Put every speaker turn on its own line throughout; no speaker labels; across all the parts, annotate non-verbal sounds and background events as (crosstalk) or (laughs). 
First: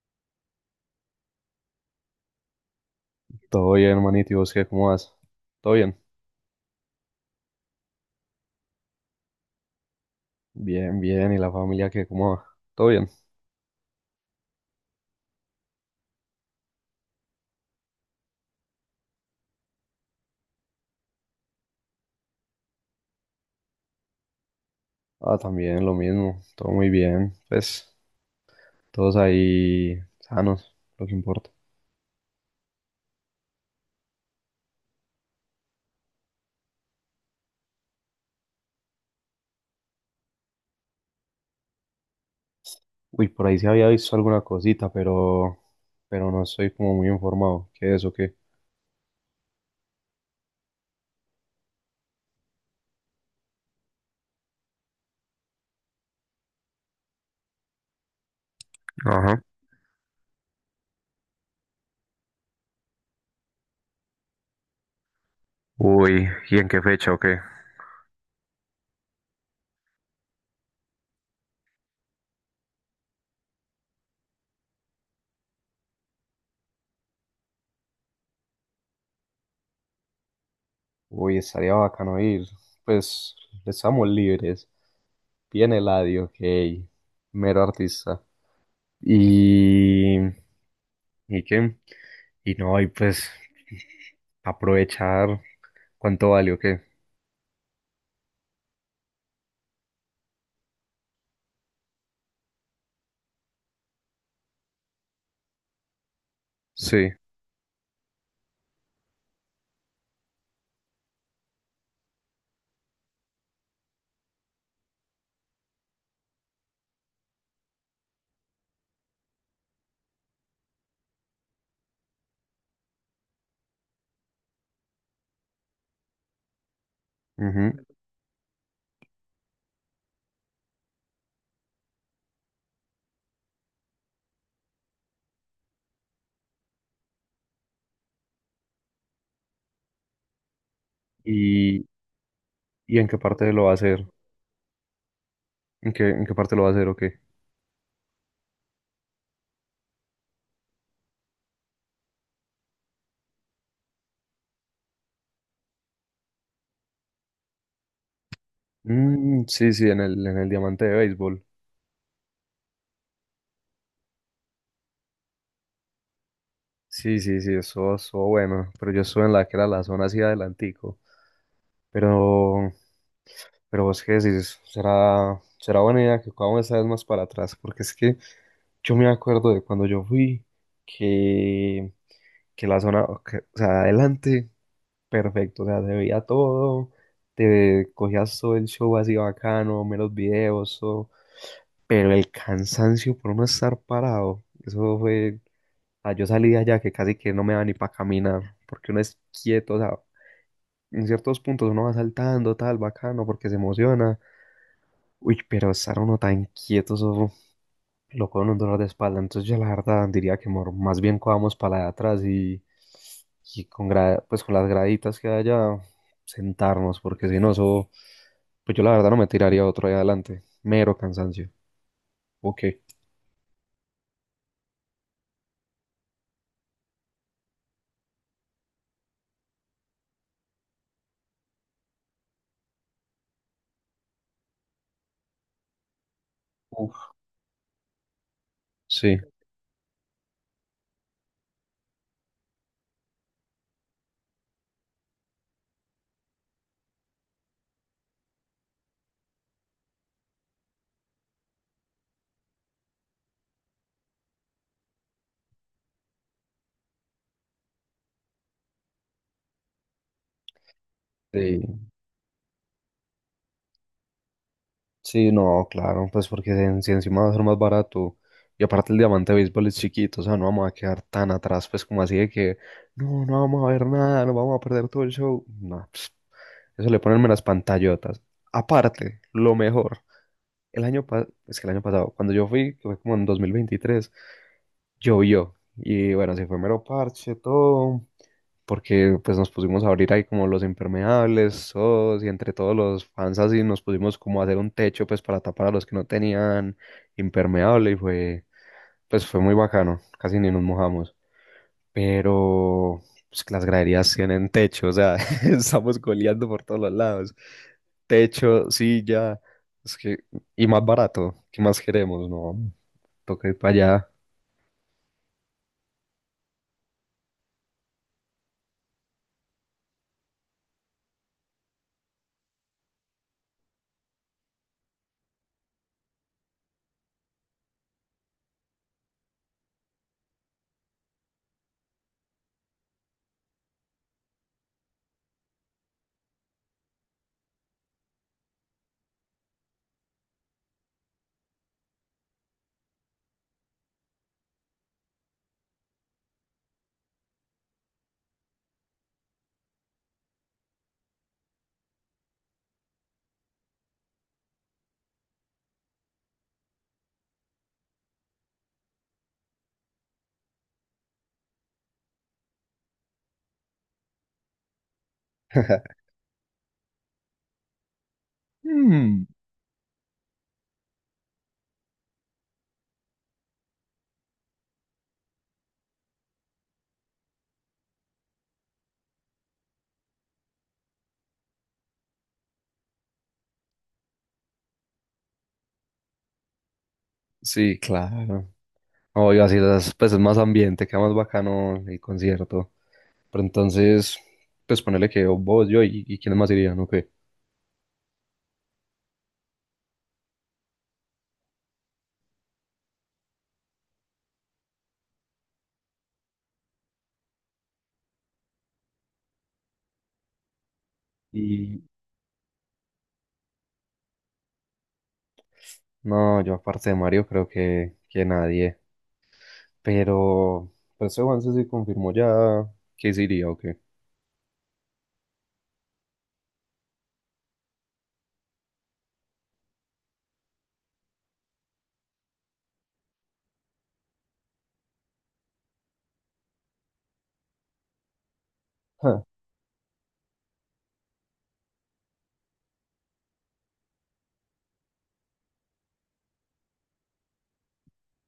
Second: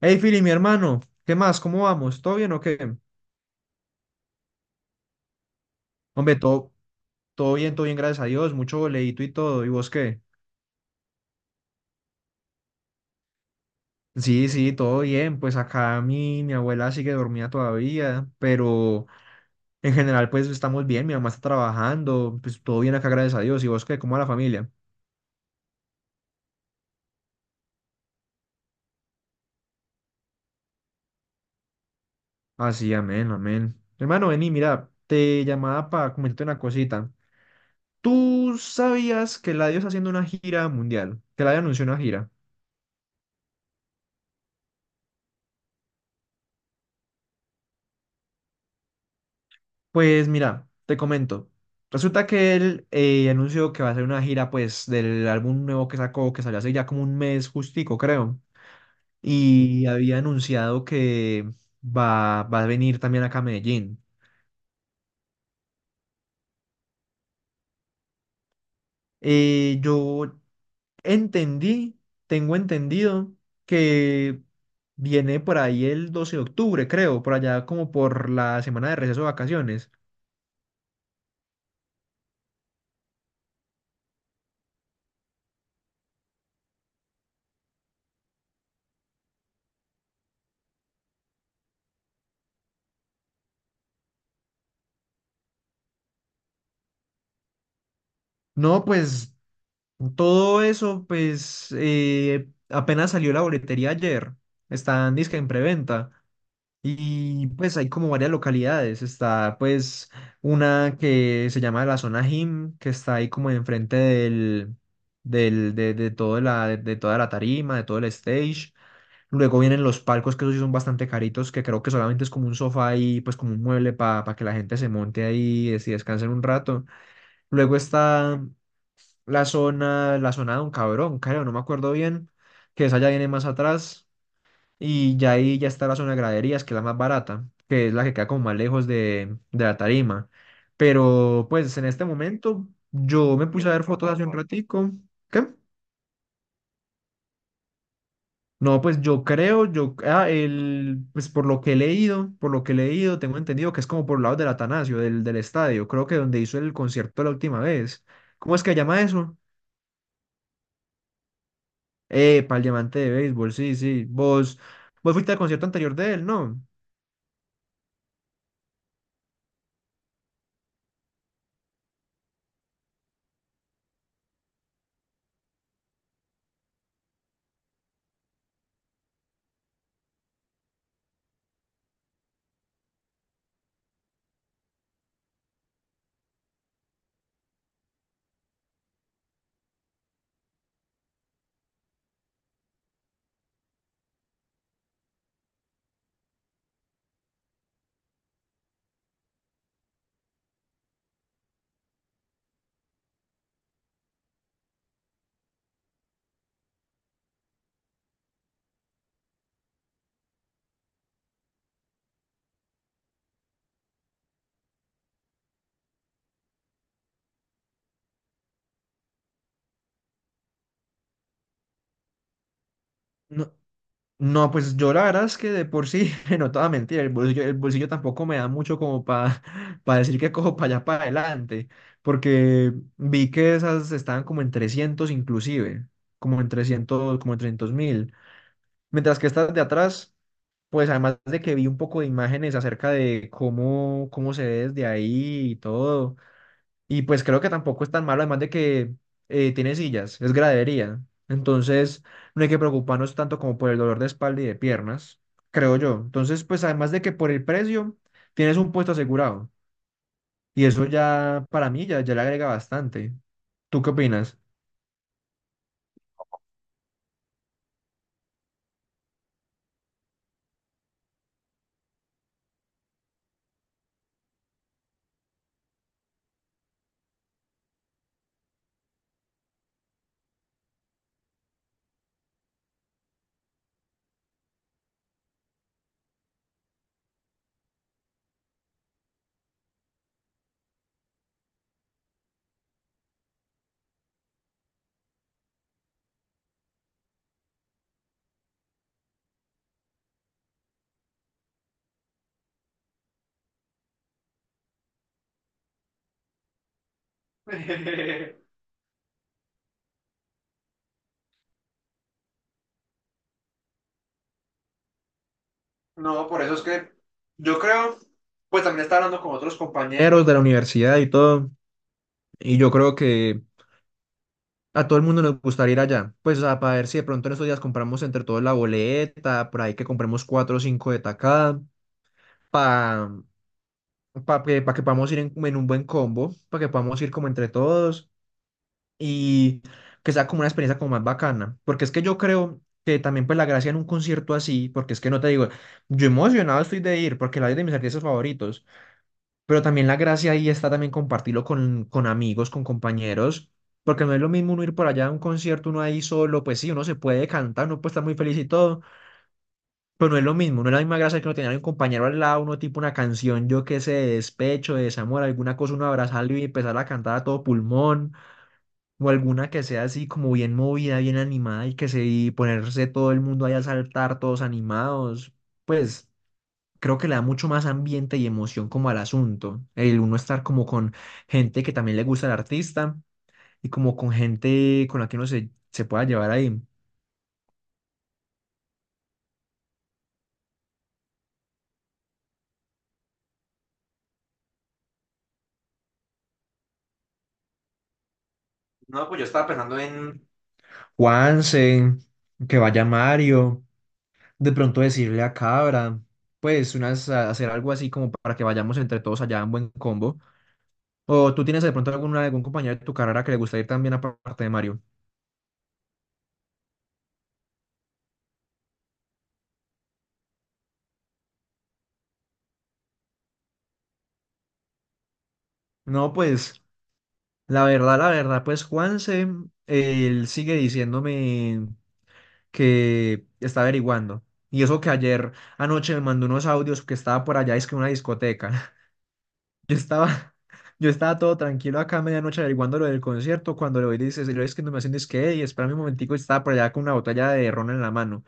Hey, Fili, mi hermano, ¿qué más? ¿Cómo vamos? ¿Todo bien o qué?
Todo bien, hermanito, ¿y vos qué? ¿Cómo vas? ¿Todo bien?
Hombre, todo bien, gracias a Dios, mucho boleíto y todo. ¿Y vos qué?
Bien, bien, ¿y la familia qué? ¿Cómo va? ¿Todo bien?
Sí, sí, todo bien. Pues acá mi abuela sigue dormida todavía, pero en general, pues estamos bien. Mi mamá está trabajando, pues todo bien acá, gracias a Dios. ¿Y vos qué? ¿Cómo va la familia?
Ah, también, lo mismo, todo muy bien, pues, todos ahí sanos, lo que importa.
Así, amén, amén. Hermano, vení, mira, te llamaba para comentarte una cosita. ¿Tú sabías que Eladio está haciendo una gira mundial? Que Eladio anunció una gira.
Uy, por ahí se había visto alguna cosita, pero no estoy como muy informado, ¿qué es o qué?
Pues mira, te comento. Resulta que él anunció que va a hacer una gira pues del álbum nuevo que sacó, que salió hace ya como un mes justico, creo.
Ajá.
Y había anunciado que va a venir también acá a Medellín.
Uy, ¿y en qué fecha o qué?
Eh, yo entendí, tengo entendido que viene por ahí el 12 de octubre, creo, por allá como por la semana de receso de vacaciones.
Uy, estaría bacano ir, pues, estamos libres, viene Eladio, ok, mero artista, y... y que, y no, y pues aprovechar cuánto vale o qué.
No, pues todo eso, pues, apenas salió la boletería ayer. Está en disque en preventa.
Sí.
Y pues hay como varias localidades. Está pues una que se llama la zona gym, que está ahí como enfrente del, del, de, todo la, de toda la tarima, de todo el stage. Luego vienen los palcos, que esos sí son bastante caritos, que creo que solamente es como un sofá y pues como un mueble para que la gente se monte ahí y descanse un rato. Luego
Ujú.
está la zona de un cabrón, creo, no me acuerdo bien, que esa ya viene más atrás y ya ahí ya está la zona de graderías, que es la más barata, que es la que queda como más lejos de la tarima. Pero pues
¿Y,
en este momento
y en qué
yo me
parte lo
puse
va
a
a
ver
hacer?
fotos hace un ratico. ¿Qué?
¿En qué parte lo va a hacer o qué?
No, pues yo creo, yo, ah, el, pues por lo que he leído, tengo entendido que es como por lado del Atanasio, del estadio, creo que donde hizo el concierto la última vez. ¿Cómo es que llama eso?
Mm, sí, sí, en el diamante de béisbol.
Epa, el diamante de béisbol, sí, sí. Vos fuiste al concierto anterior de él, ¿no?
Sí, sí, sí, eso estuvo bueno, pero yo estuve en la que era la zona así adelantico. Pero, pero vos qué decís, será buena idea que cojamos esa vez más para atrás, porque es que yo me acuerdo de cuando yo fui, que, que la zona, o sea, adelante, perfecto, o sea, se veía todo, te cogías todo el show así bacano, menos videos, todo, pero el cansancio por no estar parado, eso fue, o sea, yo salí de allá que casi que no me da ni para caminar, porque uno es quieto, o sea, en ciertos puntos uno va saltando, tal, bacano, porque se emociona. Uy, pero estar uno tan quieto, eso lo con un dolor de espalda. Entonces yo la verdad diría que más bien cojamos para la de atrás y con pues con las graditas que haya sentarnos, porque si no, eso, pues yo la verdad no me tiraría otro ahí adelante. Mero cansancio. Ok.
No, no, pues yo la verdad es que de por sí, (laughs) no toda mentira, el bolsillo tampoco me da mucho como para (laughs) decir que cojo (laughs) para allá para adelante, porque vi que esas estaban como en 300 inclusive, como en
Uf.
300 como en 300 mil,
Sí.
mientras que estas de atrás, pues además de que vi un poco de imágenes acerca de cómo se ve desde ahí y todo. Y pues creo que tampoco es tan malo, además de que tiene sillas, es gradería. Entonces no hay que preocuparnos tanto como por el dolor de espalda y de piernas, creo yo. Entonces, pues además de que por el precio tienes un puesto asegurado. Y eso ya para mí
Sí.
ya le agrega bastante. ¿Tú qué opinas?
Sí, no, claro, pues porque si si encima va a ser más barato y aparte el diamante de béisbol es chiquito, o sea, no vamos a quedar tan atrás, pues como así de que no, no vamos a ver nada, no vamos a perder todo el show. No, pss, eso le ponen las pantallotas. Aparte, lo mejor, el año pasado, es que el año pasado, cuando yo fui, que fue como en 2023, llovió y bueno, se fue mero parche, todo, porque pues nos pusimos a abrir ahí como los impermeables, todos, y entre todos los fans así nos pusimos como a hacer un techo pues para tapar a los que no tenían impermeable y fue, pues fue muy bacano, casi ni nos mojamos, pero pues que las graderías tienen techo, o sea, (laughs) estamos goleando por todos los lados,
(laughs)
techo, silla, es que, y más barato, ¿qué más queremos? No, toca ir para allá.
No, por eso es que yo creo, pues también estaba hablando con otros compañeros. Compañeros de la universidad y todo, y yo creo que a todo el mundo nos gustaría ir allá. Pues, o sea, para ver si de pronto en estos días compramos entre todos la boleta, por ahí que compremos cuatro o cinco de tacada, para que, pa que podamos ir en un buen combo, para que podamos ir como entre todos y que sea como una experiencia como más bacana. Porque es que yo creo que también pues la gracia en un concierto así, porque es que no te digo, yo emocionado estoy de ir, porque la de mis artistas favoritos, pero también la gracia ahí está también compartirlo con amigos, con compañeros, porque no es lo mismo uno ir por allá a un concierto, uno ahí solo, pues sí, uno se puede cantar, uno puede estar muy feliz y todo, pero no es lo mismo, no es la misma gracia que uno tener un compañero al lado, uno tipo una canción, yo qué sé, de despecho, de desamor, alguna cosa, uno
(laughs)
abrazarlo y empezar a cantar a todo pulmón, o
Mm,
alguna que sea así como bien movida, bien animada y que se y ponerse todo el mundo ahí a saltar, todos animados, pues creo que le da mucho más ambiente y emoción como al asunto. El uno estar como con gente que también le gusta el artista y como con gente con la que uno se pueda llevar ahí.
sí, claro. Obvio, así las, pues es más ambiente, queda más bacano el concierto. Pero entonces, pues ponele que vos, yo y quiénes más irían, ¿o qué?
No, pues yo estaba pensando en Juanse, que vaya Mario, de pronto decirle a Cabra, pues hacer algo así como para que vayamos entre todos allá en buen combo. O tú tienes de
Y
pronto algún compañero de tu carrera que le gusta ir también aparte de Mario.
no, yo aparte de Mario creo que nadie. Pero, pues ese Juanse sí confirmó ya que sí iría, ¿o qué?
No, pues la verdad, pues Juanse, él sigue diciéndome que está averiguando. Y eso que ayer anoche me mandó unos audios que estaba por allá, es que en una discoteca. (laughs)
(laughs) Ah.
Yo estaba, yo estaba todo tranquilo acá a medianoche averiguando lo del concierto, cuando lo dices, y lo es que no me hacen es que, y espérame un momentico, y estaba por allá con una botella de ron en la mano.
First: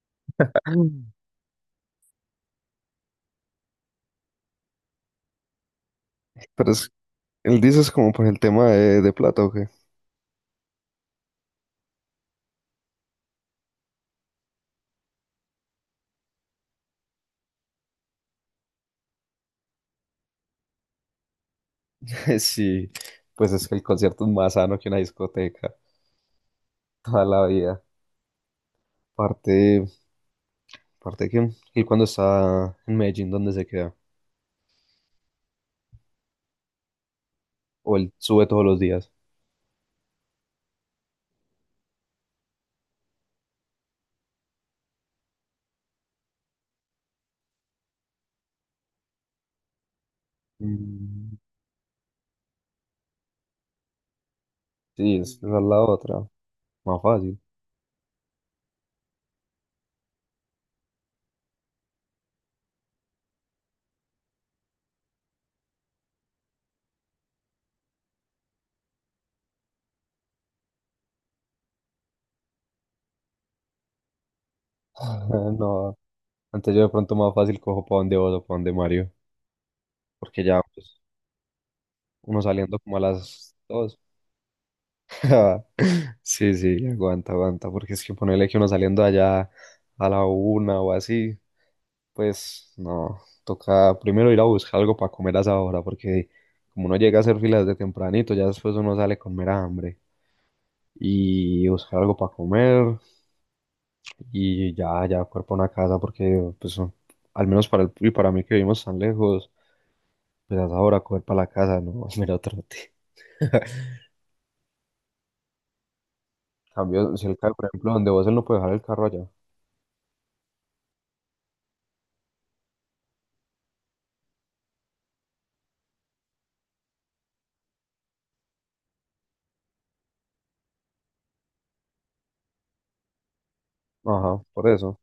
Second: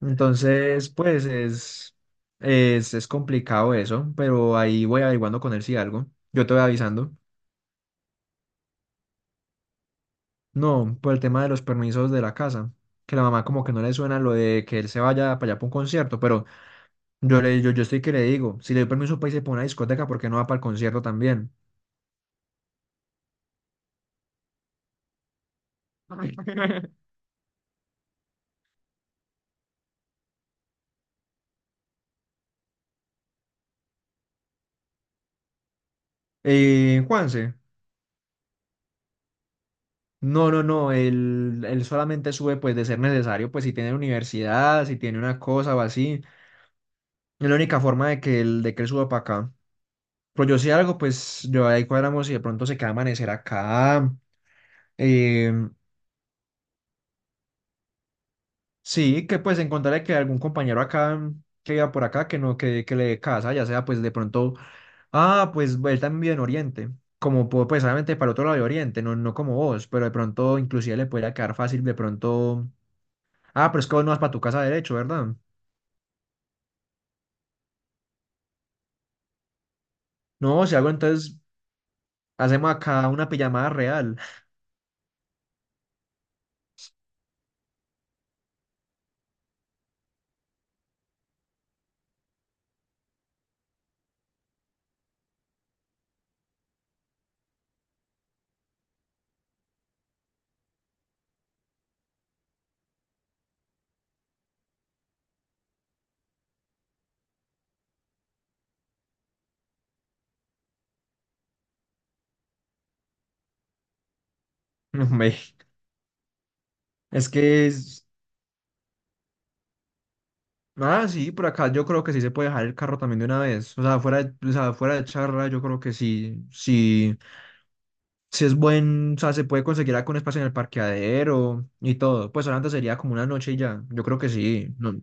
Entonces, pues es complicado eso, pero ahí voy averiguando con él si algo. Yo te voy
Pero es,
avisando.
él dice es como por el tema de plata, ¿o qué?
No, por el tema de los permisos de la casa, que la mamá como que no le suena lo de que él se vaya para allá para un concierto, pero... Yo estoy que le digo, si le doy permiso para irse para una discoteca, ¿por qué no va para el concierto también?
(laughs) Sí, pues es que el concierto es más sano que una discoteca,
(laughs)
toda la vida. Aparte, aparte que, y cuando está en Medellín, ¿dónde se queda?
Juanse,
O él sube todos los días.
no, no, no, él solamente sube pues de ser necesario, pues si tiene universidad, si tiene una cosa o así, es la única forma de que él suba para acá. Pero yo si algo,
Mm,
pues yo ahí cuadramos y de pronto se queda a amanecer acá.
sí, esa
eh,
es la otra. Más fácil.
sí, que pues encontrarle que algún compañero acá que viva por acá, que no, que le dé casa, ya sea pues de pronto. Ah, pues él también vive en Oriente, como pues obviamente para otro lado de Oriente, no, no como vos, pero de pronto inclusive le podría quedar fácil de pronto. Ah, pero es que vos no vas para tu casa derecho, ¿verdad?
(laughs) No, antes yo de pronto más fácil cojo para donde vos o para donde Mario. Porque
No,
ya
si algo
pues,
entonces
uno
hacemos
saliendo como a
acá una
las
pijamada
dos.
real.
(laughs) Sí, sí, aguanta, aguanta. Porque es que ponerle que uno saliendo allá a la una o así, pues no. Toca primero ir a buscar algo para comer a esa hora. Porque como uno llega a hacer filas de tempranito, ya después uno sale con mera hambre. Y buscar algo para comer. Y ya, ya coger para una casa porque, pues, al menos para el, y para mí que vivimos tan lejos, pues hasta ahora coger para la casa, no, (laughs) mira, trote. (laughs)
(laughs) Hombre,
Cambio, si
es
el carro, por
que
ejemplo,
es...
donde vos él no puede dejar el carro allá.
Ah, sí, por acá yo creo que sí se puede dejar el carro también de una vez. O sea, o sea, fuera de charla, yo creo que sí, sí, sí es buen, o sea, se puede conseguir algún espacio en el parqueadero y todo. Pues solamente sería como una noche y ya. Yo creo que
Ajá, por
sí.
eso.
No,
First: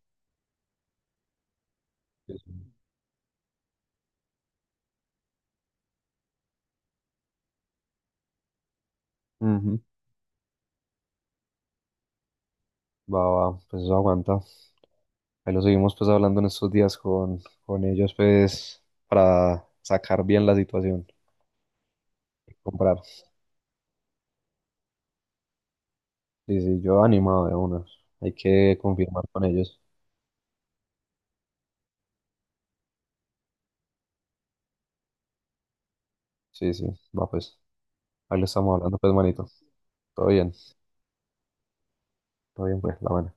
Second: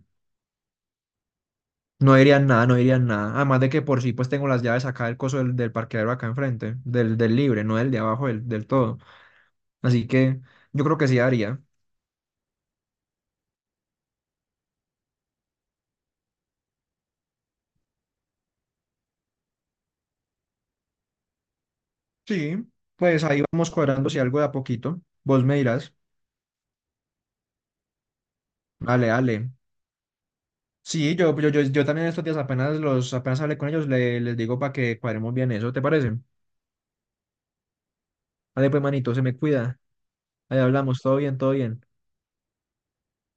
No
Sí,
dirían nada,
sí.
no dirían nada. Además de que por sí, pues tengo las llaves acá del coso del parqueadero acá enfrente, del libre, no del de abajo, del todo.
Ujú.
Así que yo creo que sí haría.
Va, va, pues eso aguanta. Ahí lo seguimos pues hablando en estos días con ellos pues para sacar bien la situación y
Sí,
comprar.
pues ahí vamos cuadrando si algo de a poquito. Vos me dirás,
Sí, sí, yo animado de una. Hay que
dale,
confirmar con
dale.
ellos.
Sí, yo también estos días apenas apenas hablé con ellos, les digo para que cuadremos bien eso, ¿te parece?
Sí, sí, va pues. Ahí lo
Dale,
estamos
pues,
hablando pues
manito, se me
manito.
cuida.
Todo bien.
Ahí hablamos, todo bien, todo bien.
Todo bien, pues, la buena.